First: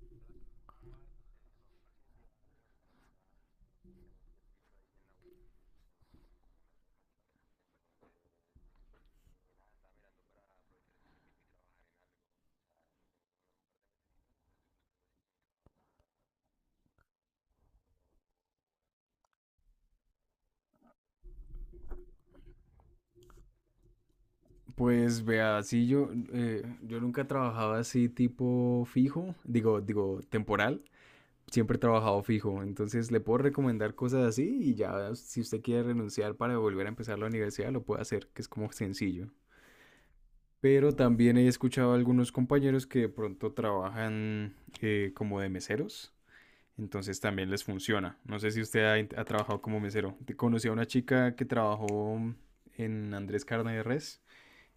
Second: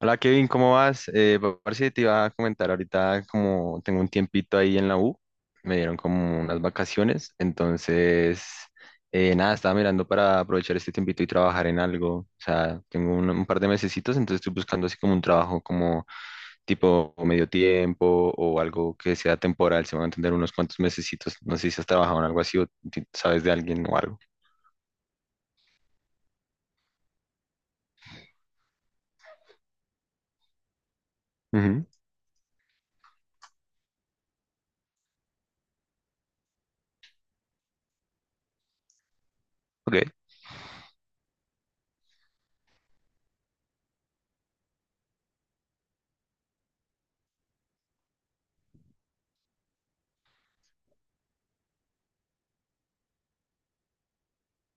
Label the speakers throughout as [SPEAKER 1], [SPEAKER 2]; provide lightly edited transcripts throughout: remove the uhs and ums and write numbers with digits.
[SPEAKER 1] Hola Kevin, ¿cómo vas? Parce, te iba a comentar ahorita como tengo un tiempito ahí en la U, me dieron como unas vacaciones, entonces nada, estaba mirando para aprovechar este tiempito y trabajar en algo, o sea, tengo un par de mesecitos, entonces estoy buscando así como un trabajo como tipo medio tiempo o algo que sea temporal, se van a entender unos cuantos mesecitos, no sé si has trabajado en algo así o sabes de alguien o algo.
[SPEAKER 2] Pues vea, sí, yo nunca he trabajado así tipo fijo, digo, temporal. Siempre he
[SPEAKER 1] Ujú.
[SPEAKER 2] trabajado fijo, entonces le puedo recomendar cosas así y ya si usted quiere renunciar para volver a empezar la universidad lo puede hacer, que es como sencillo.
[SPEAKER 1] Ok.
[SPEAKER 2] Pero también he escuchado a algunos compañeros que de pronto trabajan como de meseros, entonces también les funciona. No sé si usted ha trabajado como mesero. Conocí a una chica que trabajó en Andrés Carne de Res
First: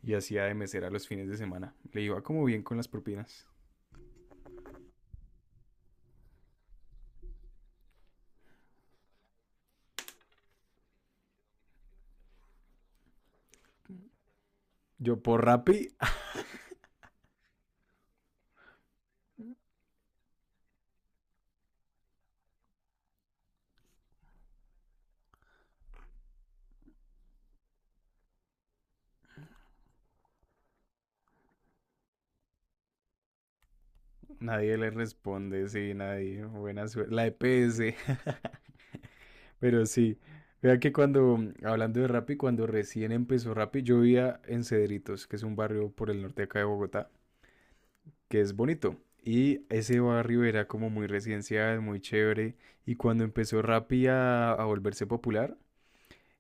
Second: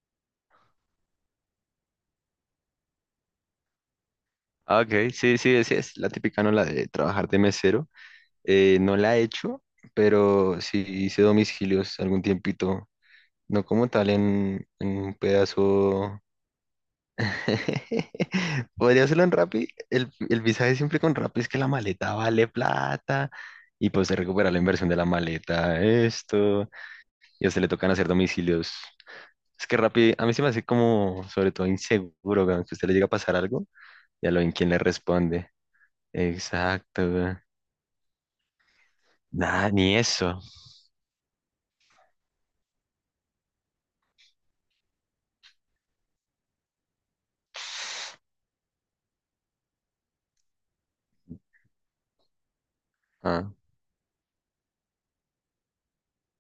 [SPEAKER 2] y hacía de mesera los fines de semana. Le iba como bien con las propinas.
[SPEAKER 1] Ah, ok, sí, sí, sí, es la típica, ¿no? La de trabajar de mesero. No la he hecho, pero sí hice domicilios algún tiempito. No como tal en un
[SPEAKER 2] Yo por Rappi,
[SPEAKER 1] pedazo. Podría hacerlo en Rappi. El visaje siempre con Rappi es que la maleta vale plata. Y pues se recupera la inversión de la maleta, esto. Y a usted le tocan hacer domicilios. Es que Rappi, a mí se me hace como, sobre todo, inseguro, weón, que a usted le llega a pasar algo y a lo en quién
[SPEAKER 2] nadie
[SPEAKER 1] le
[SPEAKER 2] le
[SPEAKER 1] responde.
[SPEAKER 2] responde, sí, nadie. Buena
[SPEAKER 1] Exacto,
[SPEAKER 2] suerte. La
[SPEAKER 1] weón.
[SPEAKER 2] EPS.
[SPEAKER 1] Nada,
[SPEAKER 2] Pero
[SPEAKER 1] ni
[SPEAKER 2] sí.
[SPEAKER 1] eso.
[SPEAKER 2] Vea que cuando, hablando de Rappi, cuando recién empezó Rappi, yo vivía en Cedritos, que es un barrio por el norte de acá de Bogotá, que es bonito. Y ese barrio era como muy residencial, muy chévere. Y cuando
[SPEAKER 1] Ah,
[SPEAKER 2] empezó Rappi a volverse popular,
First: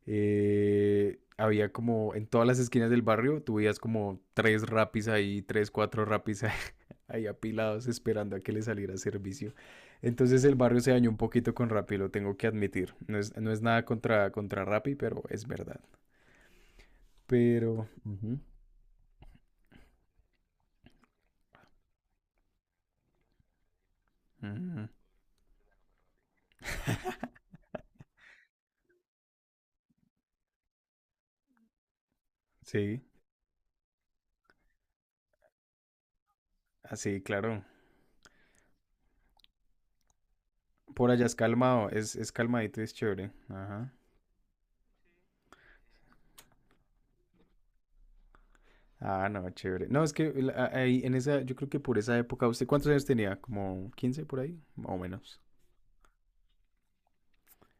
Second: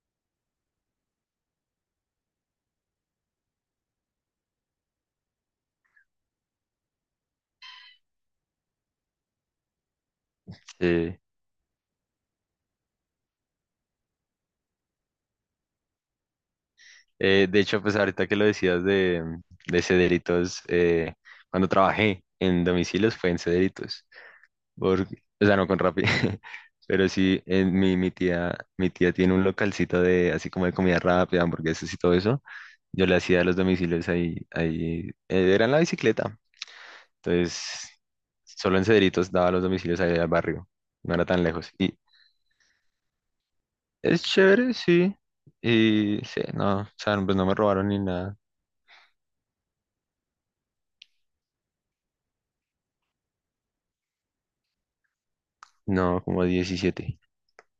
[SPEAKER 2] había como en todas las esquinas del barrio, tú veías como tres rapis ahí, tres, cuatro rapis ahí, ahí apilados esperando a que le saliera servicio. Entonces el barrio se dañó un
[SPEAKER 1] sí.
[SPEAKER 2] poquito con Rappi, lo tengo que admitir. No es nada contra Rappi, pero es verdad.
[SPEAKER 1] De hecho, pues ahorita que
[SPEAKER 2] Ujú,
[SPEAKER 1] lo decías de, Cederitos, cuando trabajé en domicilios fue en Cederitos,
[SPEAKER 2] ujú.
[SPEAKER 1] porque, o sea, no con Rappi, pero sí, en mi tía tiene un localcito de, así como de comida rápida, hamburguesas y todo eso,
[SPEAKER 2] Sí,
[SPEAKER 1] yo le hacía los domicilios ahí, era en la bicicleta,
[SPEAKER 2] así, claro.
[SPEAKER 1] entonces, solo en Cederitos daba los domicilios ahí al barrio,
[SPEAKER 2] Por
[SPEAKER 1] no era
[SPEAKER 2] allá es
[SPEAKER 1] tan lejos,
[SPEAKER 2] calmado,
[SPEAKER 1] y
[SPEAKER 2] es calmadito, es chévere. Ajá.
[SPEAKER 1] es chévere, sí, y sí, no, o sea, pues no me robaron ni nada,
[SPEAKER 2] Ah, no, chévere. No, es que ahí en esa, yo creo que por esa época, ¿usted cuántos años tenía? ¿Como 15 por ahí? Más o menos.
[SPEAKER 1] no, como 17.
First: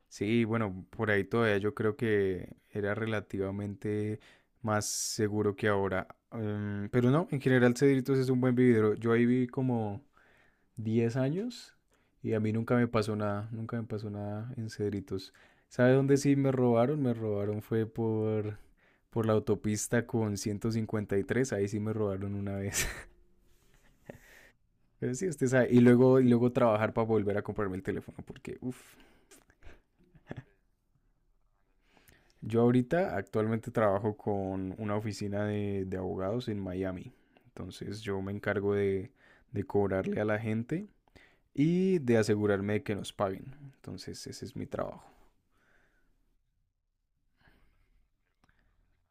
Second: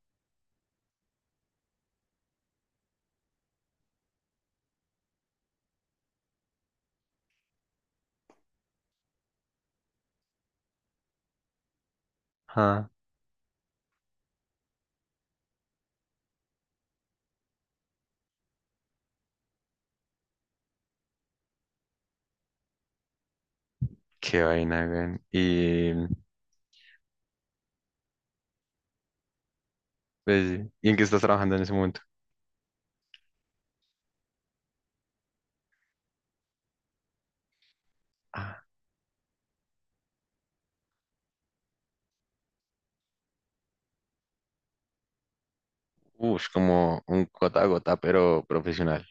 [SPEAKER 2] Sí, bueno, por ahí todavía yo creo que era relativamente más seguro que ahora. Pero no, en general Cedritos es un buen vividero. Yo ahí viví como 10 años y a mí nunca me
[SPEAKER 1] Ah,
[SPEAKER 2] pasó nada, nunca me pasó nada en Cedritos. ¿Sabe dónde sí me robaron? Me robaron fue por la autopista con 153, ahí sí me robaron una vez.
[SPEAKER 1] qué vaina,
[SPEAKER 2] Pero
[SPEAKER 1] güey.
[SPEAKER 2] sí, usted sabe. Y
[SPEAKER 1] Y,
[SPEAKER 2] luego, y luego trabajar para volver a comprarme el teléfono porque, uff.
[SPEAKER 1] pues, ¿y en qué estás trabajando en ese momento?
[SPEAKER 2] Yo ahorita actualmente trabajo con una oficina de abogados en Miami. Entonces yo me
[SPEAKER 1] Ah.
[SPEAKER 2] encargo de cobrarle a la gente y de asegurarme de que nos paguen. Entonces ese es mi trabajo.
[SPEAKER 1] Uf, como un gota a gota, pero profesional.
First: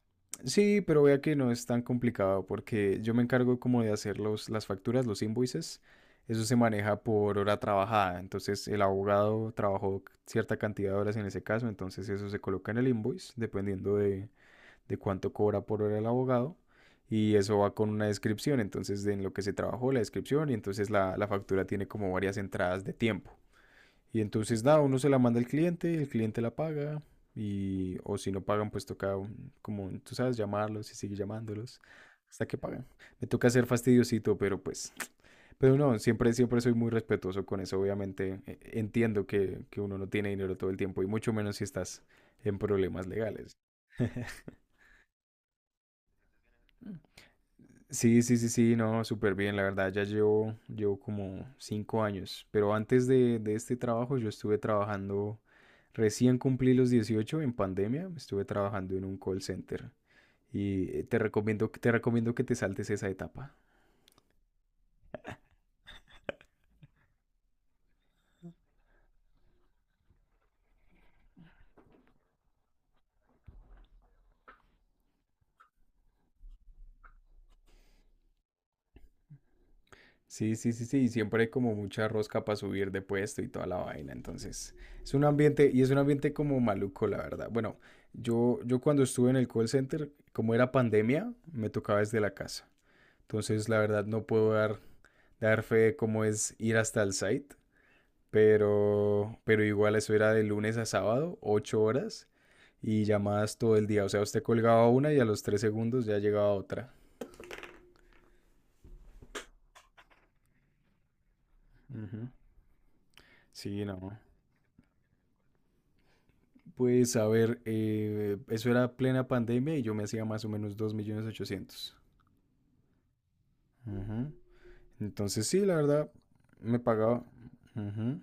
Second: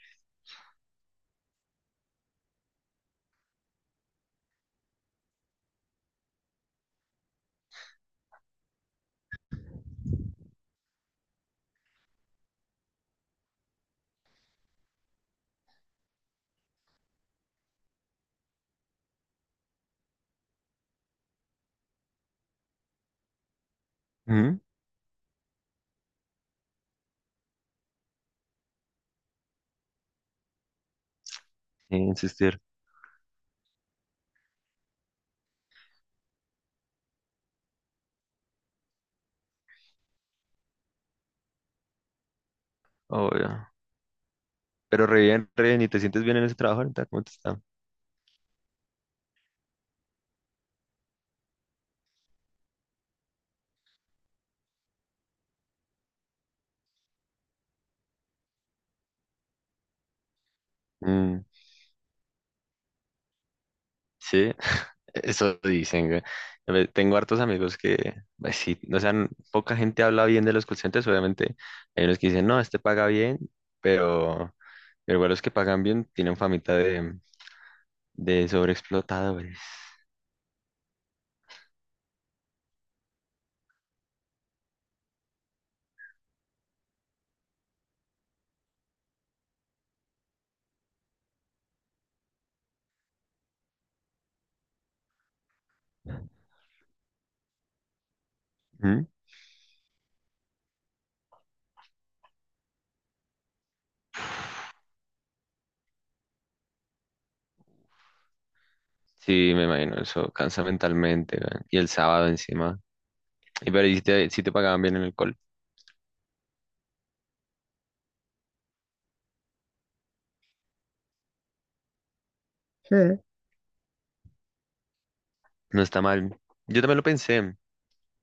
[SPEAKER 2] Sí, pero vea que no es tan complicado porque yo me encargo como de hacer las facturas, los invoices. Eso se maneja por hora trabajada. Entonces el abogado trabajó cierta cantidad de horas en ese caso. Entonces eso se coloca en el invoice dependiendo de cuánto cobra por hora el abogado y eso va con una descripción, entonces de en lo que se trabajó la descripción y entonces la factura tiene como varias entradas de tiempo. Y
[SPEAKER 1] Ujú.
[SPEAKER 2] entonces nada, uno se la manda al cliente, el cliente la paga y o si no pagan pues toca como tú sabes llamarlos y seguir llamándolos
[SPEAKER 1] Sin
[SPEAKER 2] hasta que
[SPEAKER 1] insistir,
[SPEAKER 2] paguen. Me toca ser fastidiosito, pero no, siempre soy muy respetuoso con eso, obviamente entiendo que uno no tiene dinero todo el tiempo y mucho menos si estás en problemas legales.
[SPEAKER 1] obvio. Pero re bien, ¿y te sientes bien en ese trabajo ahorita? ¿Cómo te está?
[SPEAKER 2] Sí, sí, sí, sí, no, súper bien, la verdad, ya llevo, llevo como 5 años, pero antes de este trabajo yo estuve trabajando, recién cumplí los 18 en pandemia, estuve trabajando en un call center y te
[SPEAKER 1] Mm,
[SPEAKER 2] recomiendo, te recomiendo que te saltes esa etapa.
[SPEAKER 1] sí, eso dicen, güey. A ver, tengo hartos amigos que, pues sí, o sea, poca gente habla bien de los call centers, obviamente. Hay unos que dicen, no, este paga bien, pero, pero igual los que pagan bien tienen famita de, sobreexplotadores.
[SPEAKER 2] Sí, sí, sí, sí, y siempre hay como mucha rosca para subir de puesto y toda la vaina, entonces es un ambiente, y es un ambiente como maluco, la verdad. Bueno, yo cuando estuve en el call center, como era pandemia, me tocaba desde la casa. Entonces, la verdad, no puedo dar fe de cómo es ir hasta el site, pero igual eso era de lunes a sábado, 8 horas y llamadas todo el día. O sea, usted colgaba una y a los 3 segundos ya llegaba otra.
[SPEAKER 1] Sí, me imagino, eso cansa mentalmente, weón. Y el
[SPEAKER 2] Ujú.
[SPEAKER 1] sábado encima. Y
[SPEAKER 2] Sí,
[SPEAKER 1] pero y si
[SPEAKER 2] no.
[SPEAKER 1] te, si te pagaban bien en el call,
[SPEAKER 2] Pues a ver, eso era plena pandemia y yo me hacía más o menos 2.800.000. Ujú. Entonces sí, la
[SPEAKER 1] no está
[SPEAKER 2] verdad,
[SPEAKER 1] mal.
[SPEAKER 2] me
[SPEAKER 1] Yo también lo
[SPEAKER 2] pagaba.
[SPEAKER 1] pensé.
[SPEAKER 2] Ujú,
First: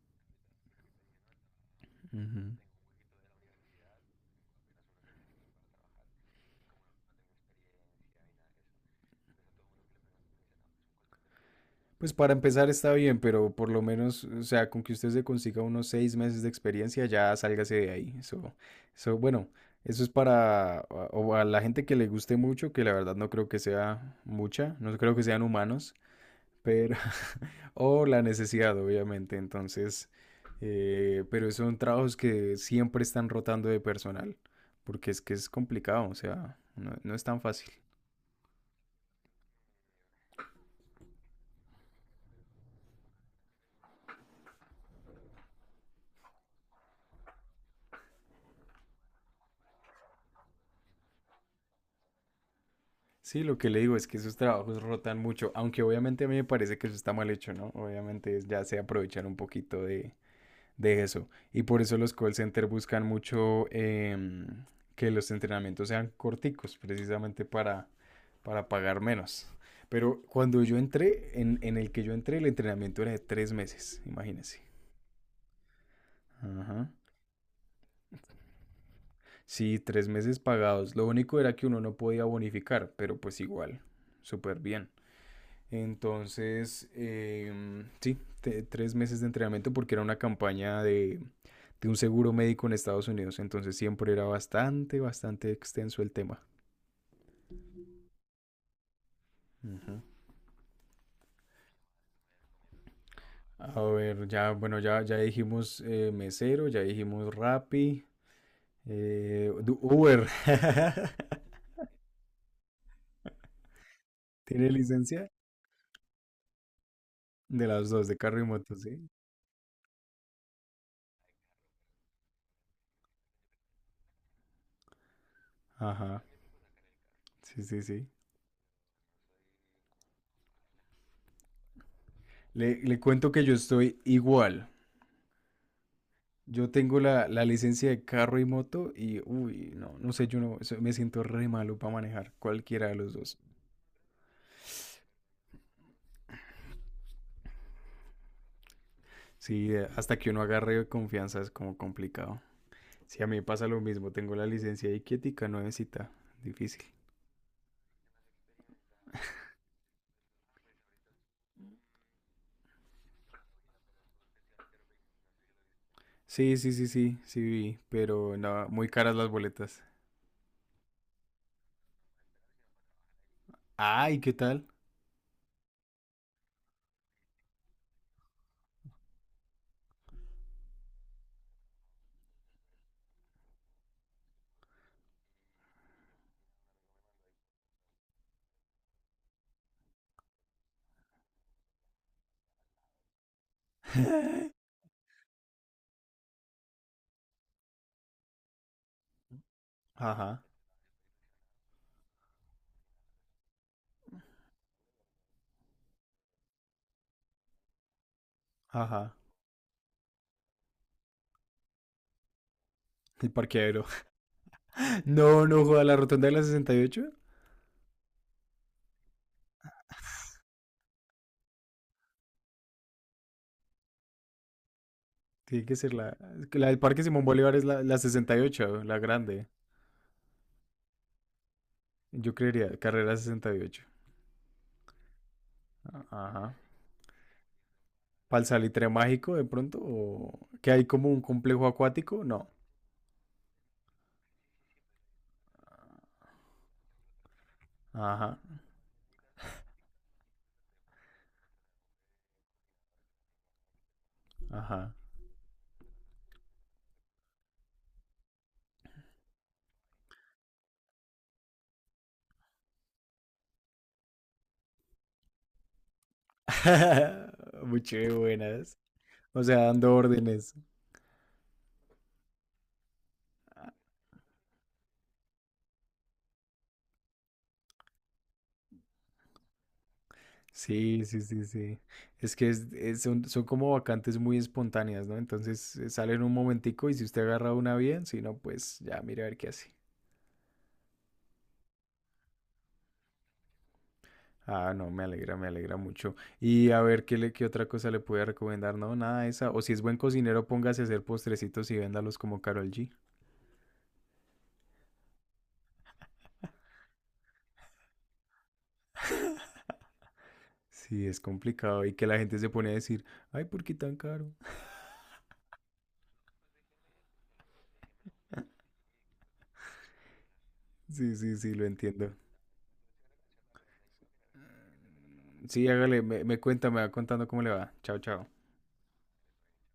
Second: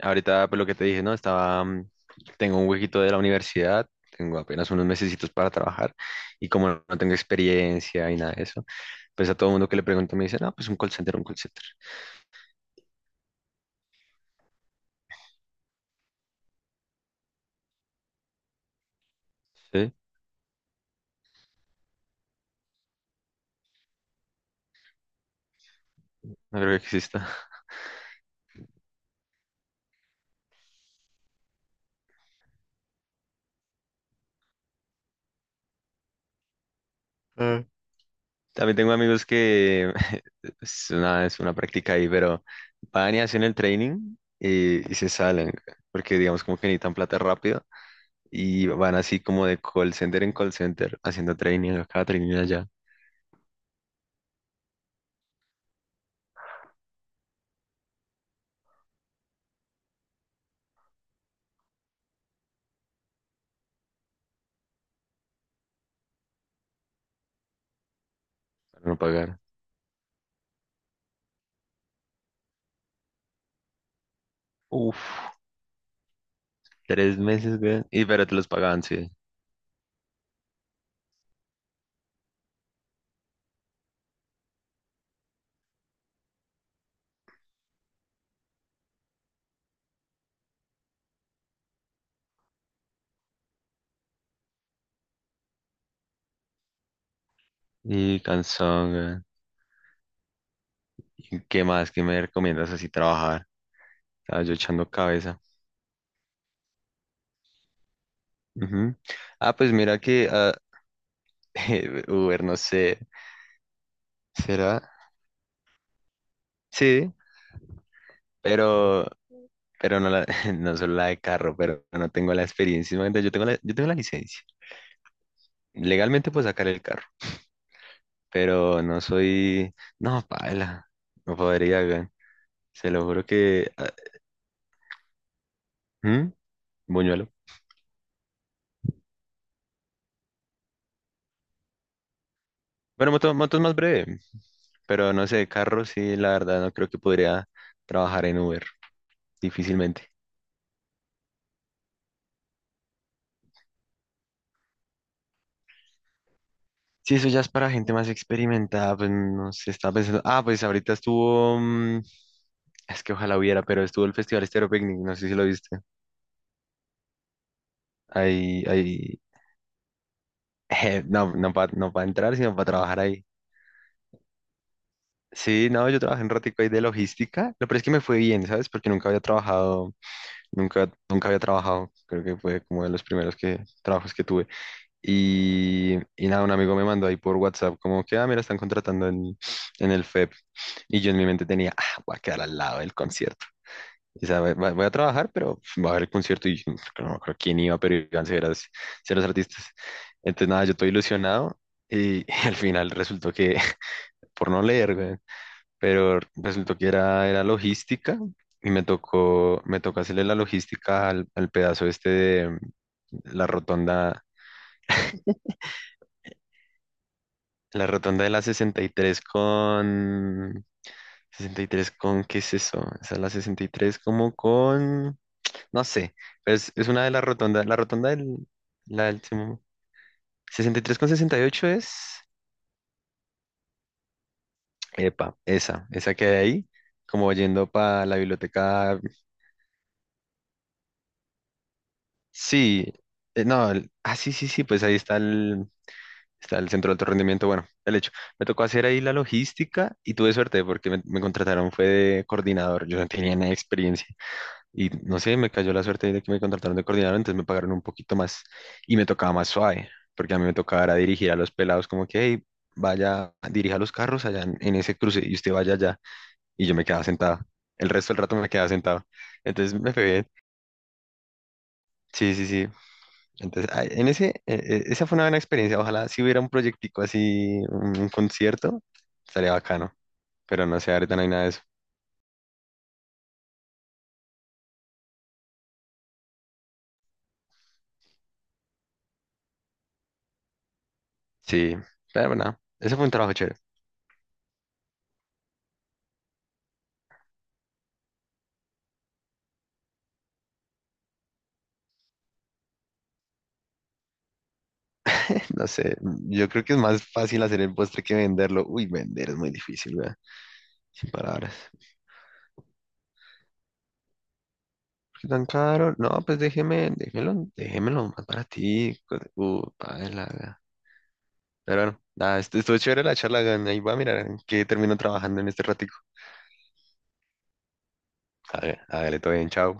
[SPEAKER 1] Ahorita, pues lo que te dije, ¿no?
[SPEAKER 2] ujú.
[SPEAKER 1] Tengo un huequito de la universidad, tengo apenas unos mesecitos para trabajar y como no tengo experiencia y nada de eso, pues a todo mundo que le pregunto me dice, no, pues un call center, un call center.
[SPEAKER 2] Pues para empezar está bien, pero por lo menos, o sea, con que usted se consiga unos 6 meses de experiencia, ya sálgase de ahí. Eso, bueno,
[SPEAKER 1] Sí,
[SPEAKER 2] eso es para o a la gente que le guste mucho, que la verdad no creo que sea mucha, no creo que sean humanos,
[SPEAKER 1] no creo que
[SPEAKER 2] pero,
[SPEAKER 1] exista.
[SPEAKER 2] o la necesidad, obviamente. Entonces, pero son trabajos que siempre están rotando de personal, porque es que es complicado, o sea, no es tan fácil.
[SPEAKER 1] También tengo amigos que es una, práctica ahí, pero van y hacen el training y se salen, porque digamos como que necesitan plata rápido y van así como de call center en call center haciendo training acá, training allá,
[SPEAKER 2] Sí, lo que le digo es que esos trabajos rotan mucho, aunque obviamente a mí me parece que eso está mal hecho, ¿no? Obviamente ya se aprovechar un poquito de eso. Y por eso los call centers buscan mucho que los entrenamientos sean corticos, precisamente para
[SPEAKER 1] para no
[SPEAKER 2] pagar
[SPEAKER 1] pagar.
[SPEAKER 2] menos. Pero cuando yo entré, en el que yo entré, el entrenamiento era de 3 meses, imagínense.
[SPEAKER 1] Uf,
[SPEAKER 2] Ajá.
[SPEAKER 1] 3 meses, güey. Y pero te los pagaban, sí.
[SPEAKER 2] Sí, 3 meses pagados. Lo único era que uno no podía bonificar, pero pues igual, súper bien. Entonces, sí, 3 meses de entrenamiento porque era una campaña de un seguro médico en Estados Unidos. Entonces siempre era bastante, bastante extenso el tema.
[SPEAKER 1] Y cansón, güey.
[SPEAKER 2] Ujú.
[SPEAKER 1] ¿Y qué más? ¿Qué me recomiendas así trabajar?
[SPEAKER 2] A ver,
[SPEAKER 1] Estaba
[SPEAKER 2] ya,
[SPEAKER 1] yo
[SPEAKER 2] bueno,
[SPEAKER 1] echando
[SPEAKER 2] ya, ya
[SPEAKER 1] cabeza.
[SPEAKER 2] dijimos mesero, ya dijimos Rappi,
[SPEAKER 1] Ujú. Ah, pues mira
[SPEAKER 2] Uber.
[SPEAKER 1] que Uber, no sé.
[SPEAKER 2] ¿Tiene
[SPEAKER 1] ¿Será?
[SPEAKER 2] licencia?
[SPEAKER 1] Sí,
[SPEAKER 2] De las dos, de carro y moto, sí.
[SPEAKER 1] pero pero no, no solo la de carro, pero no tengo la experiencia. Imagínate, yo tengo la licencia.
[SPEAKER 2] Ajá,
[SPEAKER 1] Legalmente puedo sacar el carro,
[SPEAKER 2] sí, sí, sí.
[SPEAKER 1] pero no soy... No, paila, no podría, weón.
[SPEAKER 2] Le,
[SPEAKER 1] Se
[SPEAKER 2] le
[SPEAKER 1] lo juro
[SPEAKER 2] cuento que yo
[SPEAKER 1] que...
[SPEAKER 2] estoy igual.
[SPEAKER 1] ¿Mm?
[SPEAKER 2] Yo tengo la,
[SPEAKER 1] Buñuelo.
[SPEAKER 2] la licencia de carro y moto y, uy, no, no sé, yo no, eso- me siento re malo para manejar cualquiera de los
[SPEAKER 1] Bueno, moto,
[SPEAKER 2] dos.
[SPEAKER 1] moto es más breve, pero no sé, carro sí, la verdad, no creo que podría trabajar en Uber,
[SPEAKER 2] Sí,
[SPEAKER 1] difícilmente.
[SPEAKER 2] hasta que uno agarre confianza es como complicado. Sí, a mí me pasa lo mismo, tengo la licencia ahí quietica, nuevecita, difícil.
[SPEAKER 1] Sí, eso ya es para gente más experimentada, pues no sé, estaba pensando... Ah, pues ahorita estuvo... es que ojalá hubiera, pero estuvo el Festival Estéreo Picnic, no sé si lo viste.
[SPEAKER 2] Sí, sí, sí, sí, sí vi, pero
[SPEAKER 1] Ahí,
[SPEAKER 2] no, muy caras
[SPEAKER 1] ahí,
[SPEAKER 2] las boletas.
[SPEAKER 1] no, no para no pa entrar, sino para trabajar ahí.
[SPEAKER 2] Ay, ¿qué tal?
[SPEAKER 1] Sí, no, yo trabajé un ratico ahí de logística. Lo peor es que me fue bien, ¿sabes? Porque nunca había trabajado, nunca había trabajado. Creo que fue como de los primeros trabajos que tuve. Y nada, un amigo me mandó ahí por WhatsApp, como que, ah, mira, están contratando en el FEP. Y yo en mi mente tenía, ah, voy a quedar al lado del concierto. O sea, voy, voy- voy a trabajar, pero va a haber el concierto y no me acuerdo quién iba, pero iban ceros, ceros artistas.
[SPEAKER 2] Ajá,
[SPEAKER 1] Entonces, nada, yo estoy ilusionado y al final resultó que, por no leer, güey, pero resultó que era logística y me
[SPEAKER 2] ajá,
[SPEAKER 1] tocó, me tocó hacerle la logística al pedazo este de
[SPEAKER 2] el
[SPEAKER 1] la
[SPEAKER 2] parqueadero.
[SPEAKER 1] rotonda,
[SPEAKER 2] No, no, joda, la rotonda de la 68.
[SPEAKER 1] la rotonda de la 63 con... 63 con, ¿qué es eso? Esa es la 63 como con...
[SPEAKER 2] Tiene que
[SPEAKER 1] No
[SPEAKER 2] ser
[SPEAKER 1] sé,
[SPEAKER 2] la,
[SPEAKER 1] pero
[SPEAKER 2] la
[SPEAKER 1] es,
[SPEAKER 2] del
[SPEAKER 1] es
[SPEAKER 2] Parque
[SPEAKER 1] una de las
[SPEAKER 2] Simón Bolívar es
[SPEAKER 1] rotondas. La
[SPEAKER 2] la
[SPEAKER 1] rotonda del,
[SPEAKER 2] 68, la
[SPEAKER 1] la del
[SPEAKER 2] grande.
[SPEAKER 1] Simón- 63,68 es,
[SPEAKER 2] Yo creería carrera 68.
[SPEAKER 1] epa, esa,
[SPEAKER 2] A-
[SPEAKER 1] esa que hay
[SPEAKER 2] Ajá.
[SPEAKER 1] ahí, como yendo para la
[SPEAKER 2] ¿Pal salitre
[SPEAKER 1] biblioteca.
[SPEAKER 2] mágico de pronto? ¿O que hay como un complejo acuático? No.
[SPEAKER 1] Sí, no, sí, sí, sí, pues ahí está está el centro de alto rendimiento. Bueno, el hecho,
[SPEAKER 2] Ajá,
[SPEAKER 1] me tocó hacer ahí la logística y tuve suerte porque me contrataron, fue de coordinador, yo no tenía ni experiencia. Y
[SPEAKER 2] ajá.
[SPEAKER 1] no sé, me cayó la suerte de que me contrataron de coordinador, entonces me pagaron un poquito más y me tocaba más suave, porque a mí me tocaba era dirigir a los pelados como que, hey, vaya, dirija los carros allá en, ese cruce y usted vaya allá. Y yo me quedaba sentado.
[SPEAKER 2] Muy
[SPEAKER 1] El resto
[SPEAKER 2] chévere,
[SPEAKER 1] del rato me quedaba
[SPEAKER 2] buenas.
[SPEAKER 1] sentado.
[SPEAKER 2] O sea,
[SPEAKER 1] Entonces me
[SPEAKER 2] dando
[SPEAKER 1] fue bien.
[SPEAKER 2] órdenes.
[SPEAKER 1] Sí, sí, sí. Entonces, ay, esa fue una buena experiencia. Ojalá si hubiera un proyectico así, un concierto, estaría bacano. Pero no sé,
[SPEAKER 2] Sí,
[SPEAKER 1] ahorita
[SPEAKER 2] sí,
[SPEAKER 1] no hay nada
[SPEAKER 2] sí,
[SPEAKER 1] de eso.
[SPEAKER 2] sí. Es que son como vacantes muy espontáneas, ¿no? Entonces sale en un momentico y si usted agarra una bien, si no, pues ya mire a ver qué hace.
[SPEAKER 1] Sí, pero bueno, ese fue un trabajo chévere.
[SPEAKER 2] Ah, no, me alegra mucho. Y a ver, ¿ qué otra cosa le puede recomendar? No, nada de esa. O si es buen cocinero, póngase a hacer postrecitos y véndalos como Karol G.
[SPEAKER 1] No sé, yo creo que es más fácil hacer el postre que venderlo. Uy, vender es muy difícil, ¿verdad? Sin
[SPEAKER 2] Sí, es
[SPEAKER 1] palabras.
[SPEAKER 2] complicado. Y que la gente se pone a decir, ay, ¿por qué tan caro?
[SPEAKER 1] ¿Por qué tan caro? No, pues déjemelo, déjemelo más para ti. Paila, ¿verdad?
[SPEAKER 2] Sí, sí, sí, lo
[SPEAKER 1] Pero bueno,
[SPEAKER 2] entiendo.
[SPEAKER 1] nada, estuvo chévere la charla, ¿verdad? Ahí va a mirar que termino trabajando en este
[SPEAKER 2] Sí,
[SPEAKER 1] ratico.
[SPEAKER 2] hágale, me cuenta, me va contando cómo le va. Chao, chao.
[SPEAKER 1] Hágale, hágale, todo bien, chao.